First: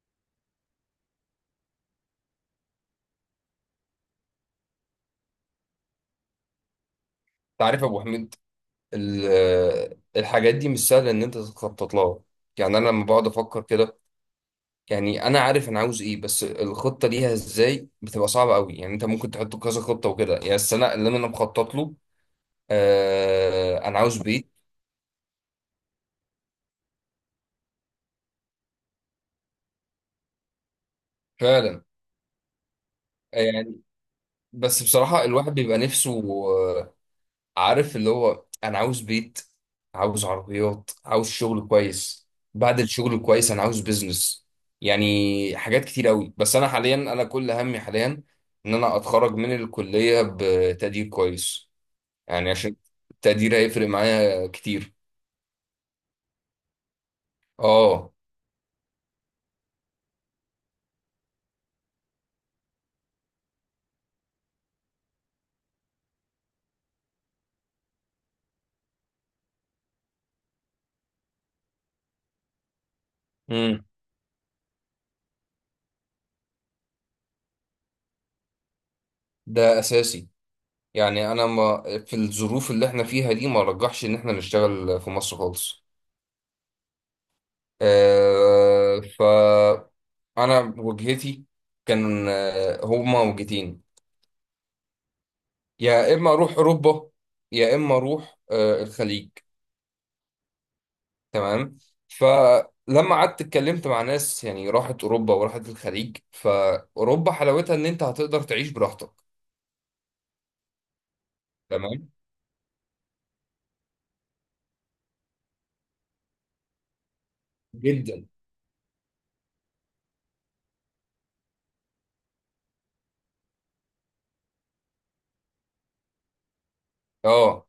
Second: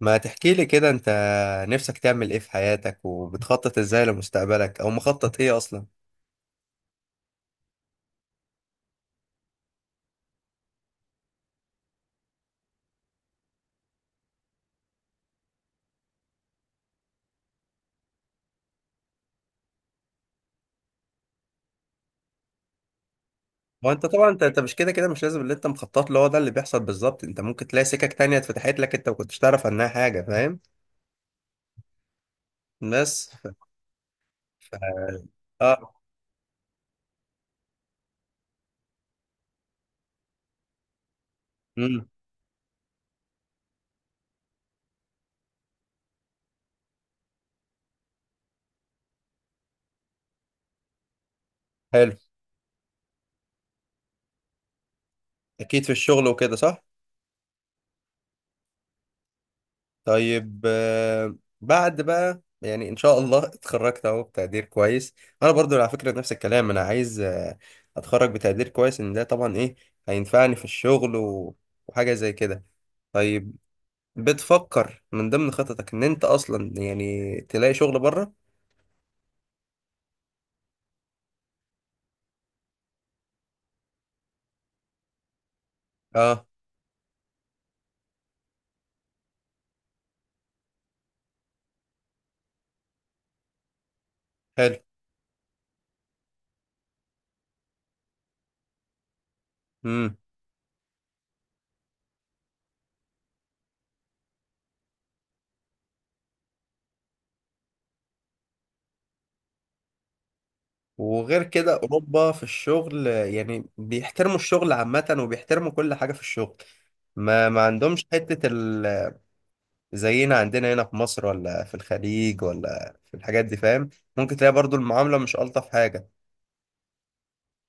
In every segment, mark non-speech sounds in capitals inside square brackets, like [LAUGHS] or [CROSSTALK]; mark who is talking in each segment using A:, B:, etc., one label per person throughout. A: ما تحكي لي كده انت، نفسك تعمل ايه في حياتك وبتخطط ازاي لمستقبلك او مخطط ايه اصلا؟
B: تعرف يا ابو حميد. ال- الحاجات دي مش سهله ان انت تخطط لها. يعني انا لما بقعد افكر كده، يعني انا عارف انا عاوز ايه، بس الخطه ليها ازاي بتبقى صعبه قوي. يعني انت ممكن تحط كذا خطه وكده. يعني بس انا اللي انا مخطط له،
A: هو
B: انا
A: انت
B: عاوز
A: طبعا انت
B: بيت
A: انت مش كده كده مش لازم اللي انت مخطط له هو ده اللي بيحصل بالظبط. انت ممكن تلاقي سكك تانية اتفتحت لك انت ما كنتش تعرف عنها حاجة، فاهم؟
B: فعلا.
A: بس ف...
B: يعني
A: ف...
B: بس بصراحه الواحد بيبقى
A: اه
B: نفسه. آه، عارف اللي هو انا عاوز بيت، عاوز عربيات، عاوز شغل
A: امم
B: كويس. بعد الشغل الكويس انا عاوز بيزنس. يعني حاجات كتير قوي. بس انا حاليا، انا كل همي حاليا ان انا اتخرج من الكلية بتقدير كويس،
A: حلو.
B: يعني عشان التقدير هيفرق معايا كتير.
A: اكيد في الشغل وكده، صح.
B: اه.
A: طيب بعد بقى يعني ان شاء الله اتخرجت اهو بتقدير كويس، انا برضو على فكره نفس الكلام. انا عايز اتخرج بتقدير كويس، ان ده طبعا ايه، هينفعني في الشغل وحاجه زي كده. طيب،
B: امم.
A: بتفكر من ضمن خططك ان انت اصلا يعني تلاقي شغل بره؟
B: ده اساسي. يعني انا، ما في الظروف اللي احنا فيها دي، ما رجحش ان احنا نشتغل في مصر خالص.
A: اه.
B: آه، ف انا وجهتي كان هما وجهتين:
A: حلو.
B: يا اما اروح اوروبا، يا اما اروح الخليج.
A: امم.
B: تمام. فلما قعدت اتكلمت مع ناس يعني راحت اوروبا وراحت الخليج، فاوروبا حلاوتها ان انت هتقدر تعيش براحتك.
A: وغير كده
B: تمام،
A: اوروبا في الشغل يعني بيحترموا الشغل عامه وبيحترموا كل حاجه في الشغل. ما عندهمش
B: جدا.
A: حته ال زينا عندنا هنا في مصر، ولا في الخليج، ولا في الحاجات دي، فاهم؟ ممكن تلاقي برضو المعاملة مش ألطف حاجة.
B: اه.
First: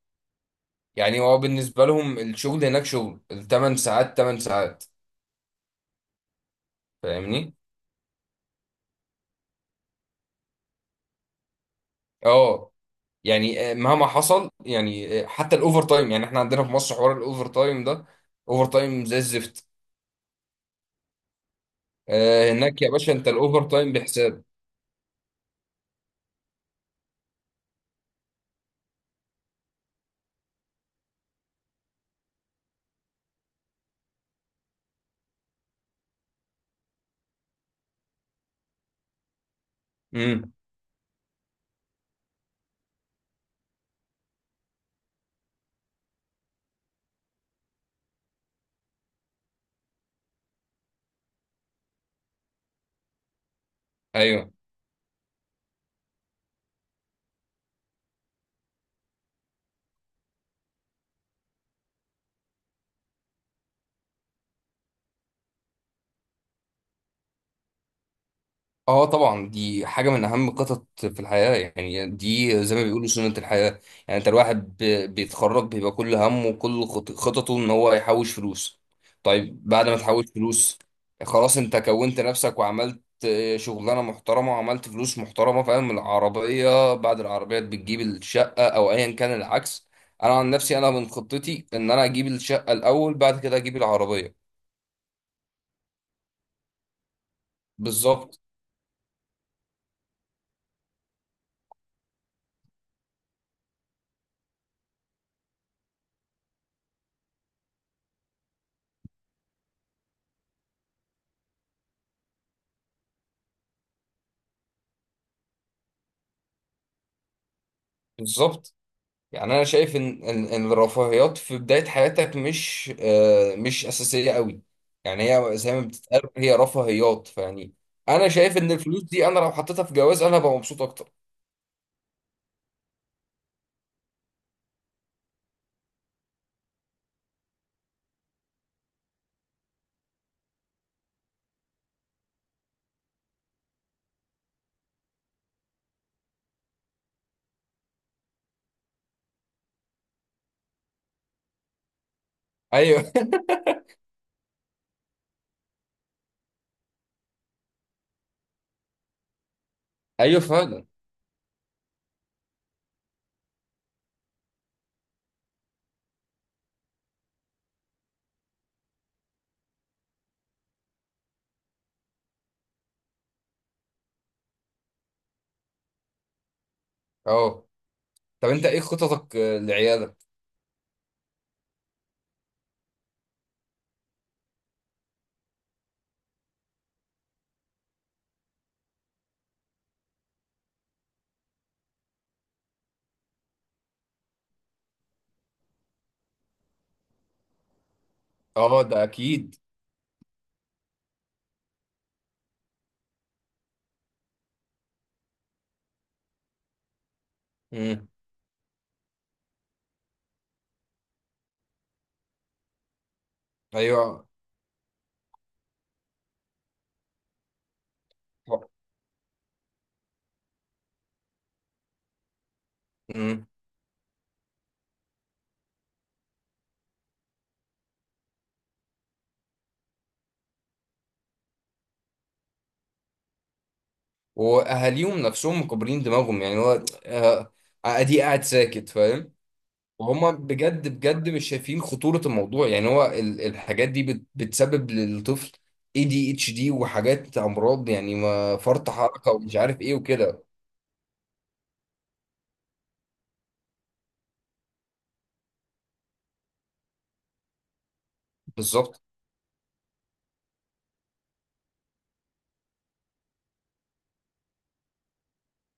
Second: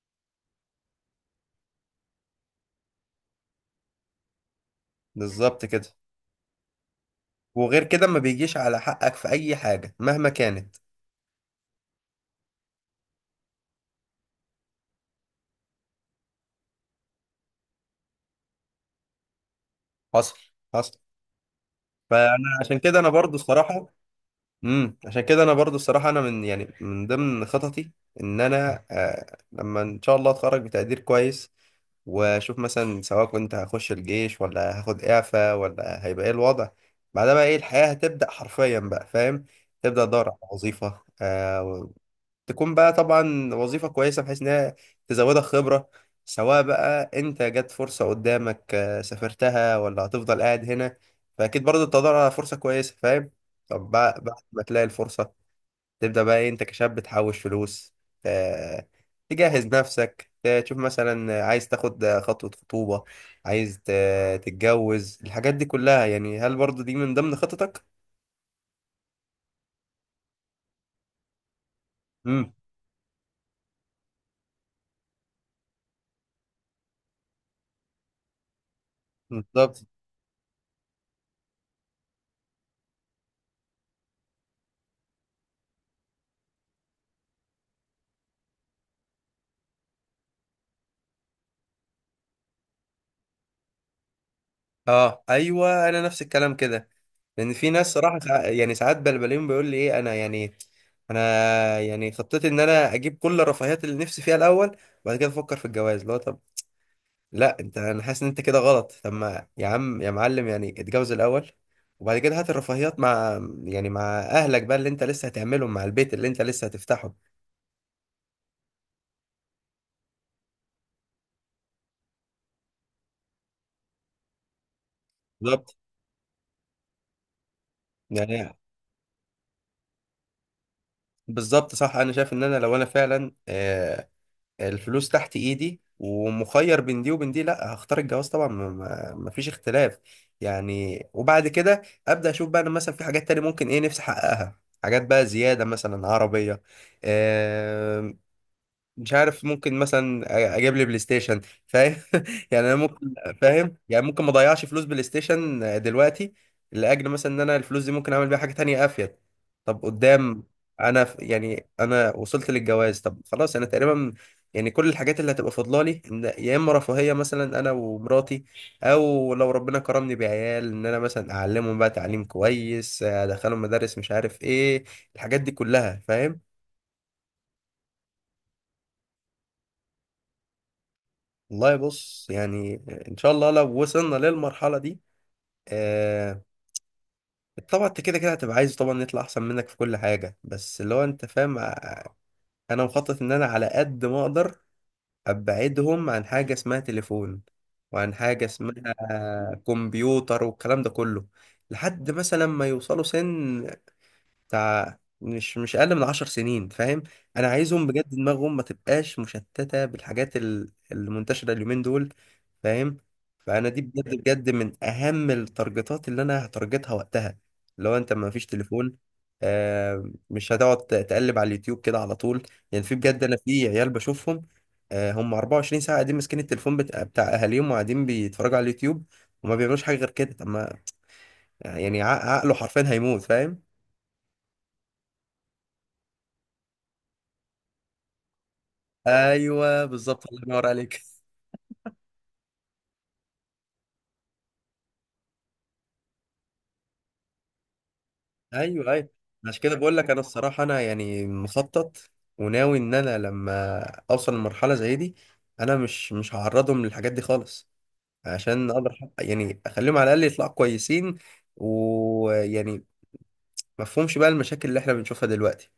B: يعني هو بالنسبه لهم الشغل هناك شغل الثمان ساعات، 8 ساعات.
A: بالظبط كده.
B: فاهمني.
A: وغير كده ما بيجيش على حقك في أي حاجة مهما كانت.
B: اه. يعني مهما حصل، يعني حتى الاوفر تايم. يعني احنا عندنا في مصر حوار الاوفر تايم ده، اوفر تايم زي الزفت.
A: حصل، حصل. فأنا عشان
B: هناك يا
A: كده أنا
B: باشا انت
A: برضو
B: الاوفر
A: الصراحة،
B: تايم بحساب.
A: عشان كده انا برضو الصراحه، انا من يعني من ضمن خططي ان انا لما ان شاء الله اتخرج بتقدير كويس، واشوف مثلا سواء كنت هخش الجيش ولا هاخد اعفاء ولا هيبقى ايه الوضع. بعدها بقى ايه، الحياة هتبدأ حرفيا بقى، فاهم؟ تبدأ تدور على
B: امم.
A: وظيفة تكون بقى طبعا وظيفة كويسة بحيث إنها تزودك خبرة. سواء بقى أنت جت فرصة قدامك سافرتها، ولا هتفضل قاعد هنا. فأكيد برضه بتدور على فرصة كويسة، فاهم؟ طب بعد
B: ايوه.
A: ما تلاقي الفرصة، تبدأ بقى إيه، أنت كشاب تحوش فلوس، آه، تجهز نفسك، تشوف مثلا عايز تاخد خطوة خطوبة، عايز تتجوز، الحاجات دي كلها. يعني هل برضه دي من ضمن خططك؟
B: اه طبعا دي حاجة من أهم القطط في الحياة. يعني
A: امم.
B: دي زي ما بيقولوا سنة الحياة. يعني أنت الواحد بيتخرج بيبقى كل همه وكل خططه إن هو يحوش فلوس. طيب،
A: بالظبط.
B: بعد ما تحوش فلوس؟ خلاص أنت كونت نفسك وعملت شغلانة محترمة وعملت فلوس محترمة. فاهم؟ العربية، بعد العربية بتجيب الشقة، أو أيا كان العكس. أنا عن نفسي، أنا من خطتي إن أنا أجيب الشقة الأول، بعد كده أجيب العربية.
A: اه ايوه، انا نفس الكلام كده. لان في ناس صراحه
B: بالظبط.
A: يعني ساعات بلبلين، بيقول لي ايه انا يعني انا يعني خطتي ان انا اجيب كل الرفاهيات اللي نفسي فيها الاول، وبعد كده افكر في الجواز. اللي هو طب لا، انت انا حاسس ان انت كده غلط. طب ما يا عم يا معلم يعني اتجوز الاول، وبعد كده هات الرفاهيات مع يعني مع اهلك بقى اللي انت لسه هتعملهم، مع البيت اللي انت لسه هتفتحه.
B: بالظبط. يعني انا شايف ان ان إن الرفاهيات في بدايه حياتك مش اساسيه قوي. يعني هي زي
A: بالظبط.
B: ما بتتقال هي رفاهيات، فيعني انا شايف
A: يعني
B: ان الفلوس دي انا لو حطيتها في جواز انا هبقى مبسوط اكتر.
A: بالظبط، صح. انا شايف ان انا لو انا فعلا الفلوس تحت ايدي ومخير بين دي وبين دي، لا هختار الجواز طبعا، مفيش اختلاف يعني. وبعد كده ابدا اشوف بقى انا مثلا في حاجات تانية ممكن ايه نفسي احققها. حاجات بقى زيادة، مثلا عربية، مش عارف، ممكن مثلا اجيب لي بلاي ستيشن، فاهم؟ [LAUGHS] يعني انا
B: ايوه.
A: ممكن، فاهم، يعني ممكن ما اضيعش فلوس بلاي ستيشن دلوقتي، لاجل مثلا ان انا الفلوس دي ممكن اعمل بيها حاجه تانية افيد. طب
B: [LAUGHS] ايوه
A: قدام،
B: فعلا.
A: انا يعني انا وصلت للجواز. طب خلاص، انا تقريبا يعني كل الحاجات اللي هتبقى فاضله لي، إن يا اما رفاهيه مثلا انا ومراتي، او لو ربنا كرمني بعيال، ان انا مثلا اعلمهم بقى تعليم كويس، ادخلهم مدارس، مش عارف ايه، الحاجات دي كلها، فاهم؟
B: اه، طب انت ايه خططك لعيالك؟
A: والله بص يعني، ان شاء الله لو وصلنا للمرحله دي، آه طبعا انت كده كده هتبقى عايز طبعا نطلع احسن منك في كل حاجه، بس اللي هو انت فاهم انا مخطط ان انا على قد ما اقدر ابعدهم عن حاجه اسمها تليفون، وعن حاجه
B: اه
A: اسمها
B: ده اكيد.
A: كمبيوتر والكلام ده كله، لحد مثلا ما يوصلوا سن بتاع مش اقل من 10 سنين، فاهم؟ انا عايزهم
B: امم.
A: بجد دماغهم ما تبقاش مشتته بالحاجات المنتشره اليومين دول، فاهم؟ فانا دي بجد
B: ايوه.
A: بجد من اهم التارجتات اللي انا هتارجتها وقتها. لو انت ما فيش تليفون، مش هتقعد تقلب على اليوتيوب كده على طول. يعني في بجد انا
B: امم.
A: في عيال بشوفهم، آه هم 24 ساعه قاعدين ماسكين التليفون بتاع اهاليهم، وقاعدين بيتفرجوا على اليوتيوب وما بيعملوش حاجه غير كده. طب ما يعني عقله حرفيا هيموت، فاهم؟
B: واهاليهم نفسهم مكبرين دماغهم. يعني هو ادي قاعد ساكت، فاهم؟
A: ايوه بالظبط،
B: وهم
A: الله ينور
B: بجد
A: عليك.
B: بجد مش شايفين خطورة الموضوع. يعني هو الحاجات دي بتسبب للطفل ADHD، وحاجات امراض يعني،
A: [LAUGHS]
B: ما فرط
A: ايوه ايوه،
B: حركة ومش
A: عشان كده
B: عارف ايه
A: بقول لك انا
B: وكده.
A: الصراحه، انا يعني مخطط وناوي ان انا لما اوصل لمرحله زي دي، انا مش هعرضهم للحاجات دي خالص، عشان اقدر
B: بالظبط.
A: يعني اخليهم على الاقل يطلعوا كويسين، ويعني ما فهمش بقى المشاكل اللي احنا بنشوفها دلوقتي.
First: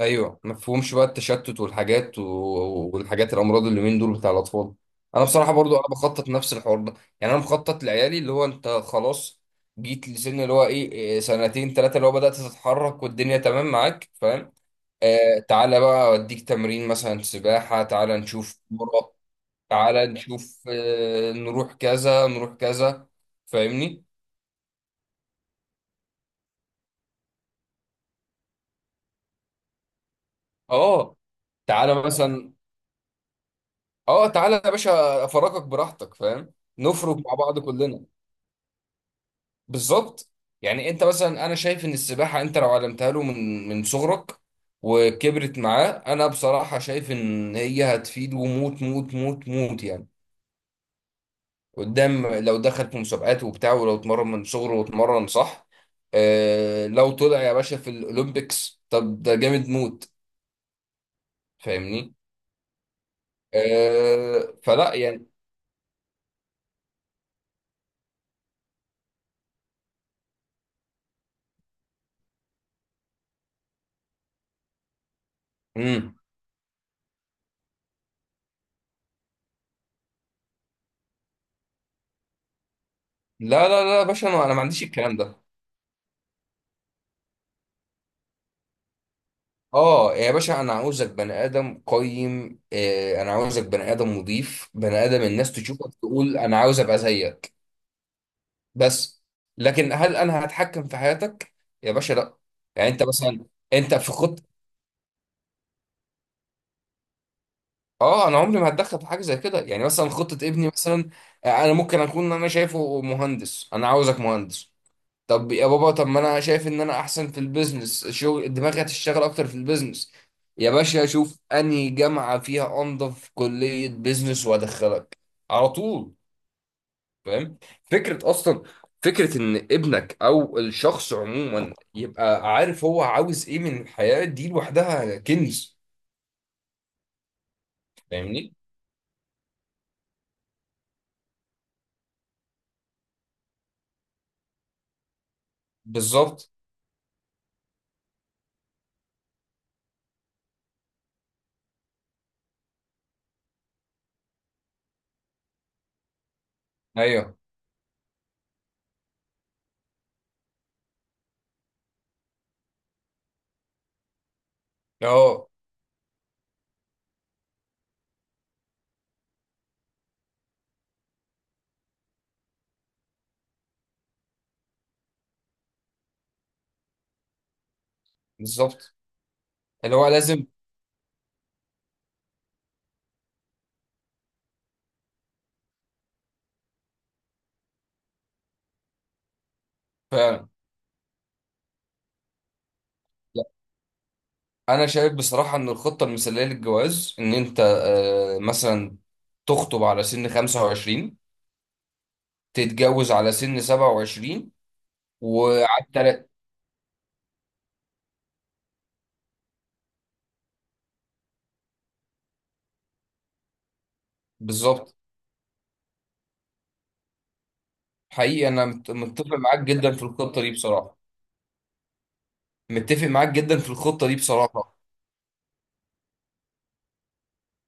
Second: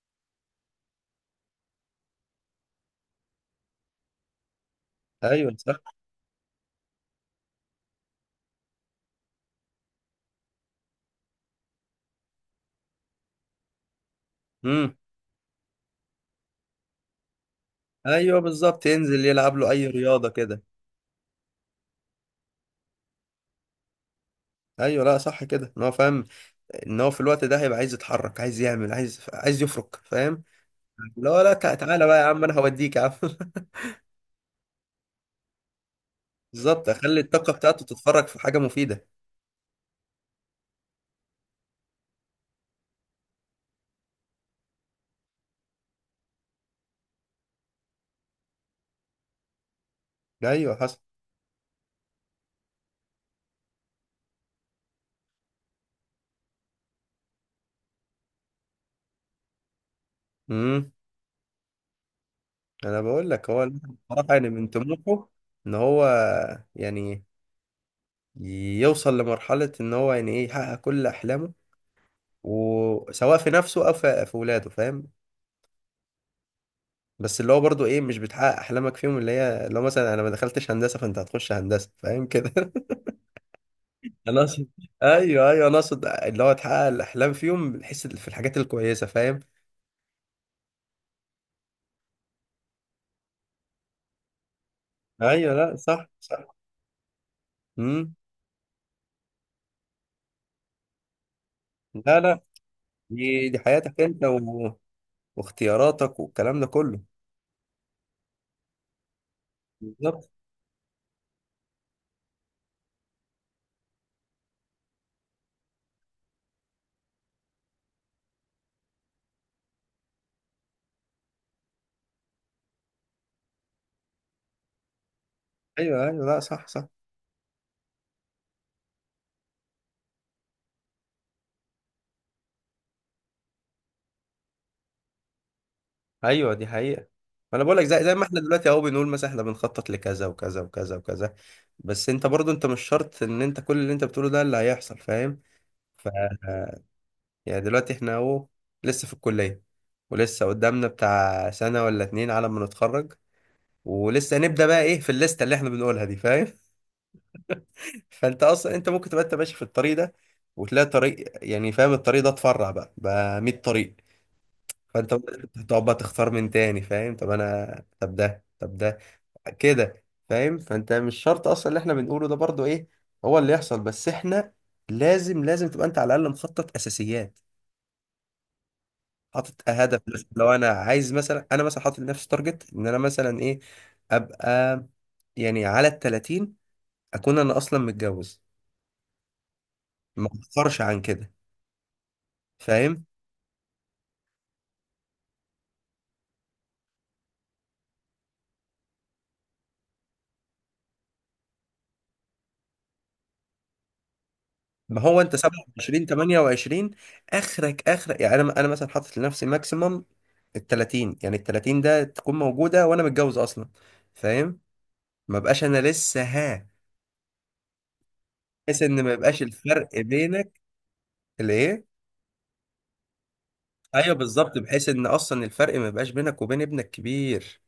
B: ايوه، ما تفهمش بقى التشتت والحاجات والحاجات الامراض اللي من دول بتاع الاطفال. انا بصراحة
A: ايوه
B: برضو انا
A: صح.
B: بخطط نفس الحوار ده. يعني انا مخطط لعيالي اللي هو انت خلاص جيت لسن اللي هو ايه، إيه، سنتين ثلاثة اللي هو بدأت تتحرك والدنيا تمام معاك، فاهم؟
A: امم.
B: آه تعالى بقى أوديك تمرين مثلا سباحة، تعالى
A: ايوه
B: نشوف
A: بالظبط،
B: كورة،
A: ينزل يلعب له اي
B: تعالى
A: رياضه كده.
B: نشوف، آه نروح كذا، نروح كذا. فاهمني؟
A: ايوه لا صح كده، ان هو فاهم ان هو في الوقت ده هيبقى عايز يتحرك، عايز يعمل، عايز يفرك، فاهم؟
B: اه،
A: لا لا، تع-
B: تعالى
A: تعالى بقى يا عم
B: مثلا،
A: انا هوديك يا عم. [LAUGHS]
B: اه تعالى يا باشا أفرجك براحتك، فاهم؟
A: بالظبط،
B: نفرج
A: اخلي
B: مع
A: الطاقه
B: بعض
A: بتاعته
B: كلنا.
A: تتفرج في حاجه مفيده.
B: بالظبط. يعني أنت مثلا، أنا شايف إن السباحة أنت لو علمتها له من من صغرك وكبرت معاه، أنا بصراحة شايف إن هي هتفيده موت موت موت موت يعني.
A: ايوه حصل.
B: قدام لو دخل في مسابقات وبتاع، ولو اتمرن من صغره واتمرن صح، آه لو طلع يا باشا في الاولمبيكس طب ده جامد موت.
A: امم.
B: فاهمني.
A: انا بقول لك هو الواحد بصراحه، يعني من
B: فلا يعني.
A: طموحه ان هو يعني يوصل لمرحله ان هو يعني ايه، يحقق كل احلامه، وسواء في نفسه او في ولاده، فاهم؟
B: مم.
A: بس اللي هو برضو ايه، مش بتحقق احلامك فيهم. اللي هي لو مثلا انا ما دخلتش هندسه، فانت هتخش هندسه، فاهم كده؟ [LAUGHS]
B: لا لا لا يا باشا،
A: انا
B: انا ما
A: اقصد،
B: عنديش الكلام ده.
A: ايوه ايوه، انا اقصد اللي هو تحقق الاحلام فيهم بحيث في الحاجات الكويسه، فاهم؟
B: اه يا باشا انا عاوزك بني ادم قيم، انا عاوزك بني ادم مضيف بني ادم، الناس
A: ايوه لا
B: تشوفك
A: صح
B: تقول
A: صح.
B: انا عاوز ابقى زيك.
A: امم.
B: بس لكن هل انا هتحكم في حياتك؟ يا باشا
A: لا
B: لا.
A: لا،
B: يعني انت مثلا،
A: دي
B: انت
A: حياتك
B: في
A: انت
B: خطة.
A: واختياراتك والكلام ده كله.
B: اه انا عمري ما هتدخل في حاجه زي كده. يعني مثلا
A: بالظبط.
B: خطه ابني مثلا، انا ممكن اكون انا شايفه مهندس، انا عاوزك مهندس. طب يا بابا، طب ما انا شايف ان انا احسن في البيزنس، شغل دماغي هتشتغل اكتر في البيزنس. يا باشا اشوف انهي جامعه فيها انظف كليه بيزنس وادخلك على
A: ايوه
B: طول.
A: ايوه لا صح صح.
B: فاهم؟ فكره. اصلا فكره ان ابنك او الشخص عموما يبقى عارف هو عاوز ايه من الحياه دي، لوحدها كنز.
A: ايوه دي حقيقة. ما انا بقول لك، زي ما احنا
B: فاهمني؟
A: دلوقتي اهو بنقول مثلا احنا بنخطط لكذا وكذا وكذا وكذا. بس انت برضو انت مش شرط ان انت كل اللي انت بتقوله ده اللي هيحصل، فاهم؟ ف
B: بالظبط.
A: يعني دلوقتي احنا اهو لسه في الكلية، ولسه قدامنا بتاع سنة ولا اتنين على ما نتخرج، ولسه نبدأ بقى ايه في الليستة اللي احنا بنقولها دي، فاهم؟
B: ايوه.
A: فانت اصلا انت ممكن تبقى انت ماشي في الطريق ده، وتلاقي طريق، يعني فاهم الطريق ده اتفرع بقى 100 طريق. فانت
B: اه
A: تقعد بقى تختار من تاني، فاهم؟ طب انا طب ده طب ده كده، فاهم؟ فانت مش شرط اصلا اللي احنا بنقوله ده برضو ايه هو اللي يحصل، بس احنا لازم لازم تبقى انت على الاقل مخطط اساسيات،
B: بالظبط
A: حاطط
B: اللي
A: هدف.
B: هو
A: مثلا
B: لازم
A: لو انا عايز مثلا، انا مثلا حاطط لنفسي تارجت ان انا مثلا ايه، ابقى يعني على ال 30 اكون انا اصلا متجوز، ما
B: فعلا.
A: اتاخرش عن كده، فاهم؟
B: لا، انا شايف بصراحه ان الخطه المثاليه للجواز ان انت، مثلا تخطب على سن 25، تتجوز على سن 27،
A: ما هو انت
B: وعلى
A: 27
B: تلات.
A: 28 اخرك اخرك. يعني انا مثلا حاطط لنفسي ماكسيمم ال 30، يعني ال 30 ده تكون موجوده وانا متجوز اصلا، فاهم؟
B: بالظبط.
A: ما بقاش انا لسه ها.
B: حقيقي انا
A: بحيث ان ما
B: متفق
A: يبقاش
B: معاك
A: الفرق
B: جدا في الخطه دي
A: بينك
B: بصراحه.
A: الايه،
B: متفق معاك جدا في الخطه
A: ايوه
B: دي
A: بالظبط،
B: بصراحه.
A: بحيث ان اصلا الفرق ما يبقاش بينك وبين ابنك كبير.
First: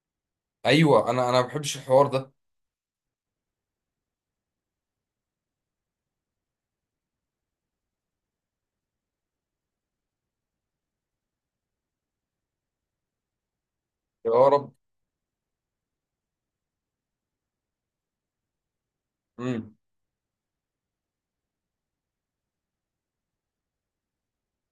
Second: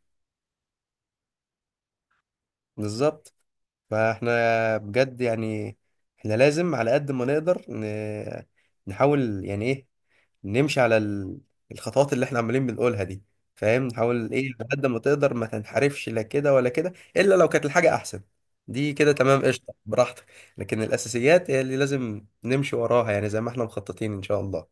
B: ايوه انا ما بحبش الحوار ده.
A: بالظبط. فاحنا بجد يعني احنا لازم على قد ما نقدر نحاول يعني ايه نمشي على الخطوات اللي احنا عمالين بنقولها دي، فاهم؟ نحاول
B: يا
A: ايه على
B: رب.
A: قد ما تقدر ما تنحرفش لا كده ولا كده، الا لو كانت الحاجه احسن دي كده، تمام، قشطه
B: امم.
A: براحتك. لكن الاساسيات هي اللي لازم نمشي وراها، يعني زي ما احنا مخططين ان شاء الله.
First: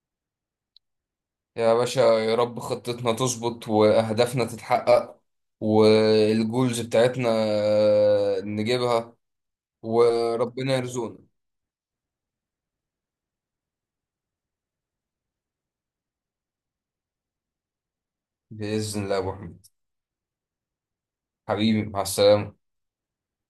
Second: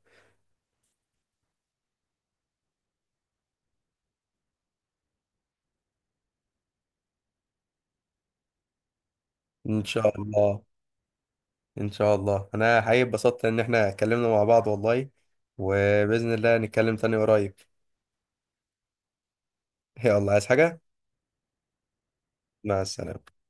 B: يا باشا يا رب خطتنا تظبط، واهدافنا تتحقق، والجولز بتاعتنا نجيبها.
A: ان شاء الله.
B: وربنا يرزقنا.
A: ان شاء الله، انا حقيقي اتبسطت ان احنا اتكلمنا مع بعض والله، وباذن الله نتكلم تاني قريب.
B: بإذن الله يا أبو حميد،
A: [LAUGHS] يلا عايز حاجه؟
B: حبيبي، مع السلامة.
A: مع السلامه.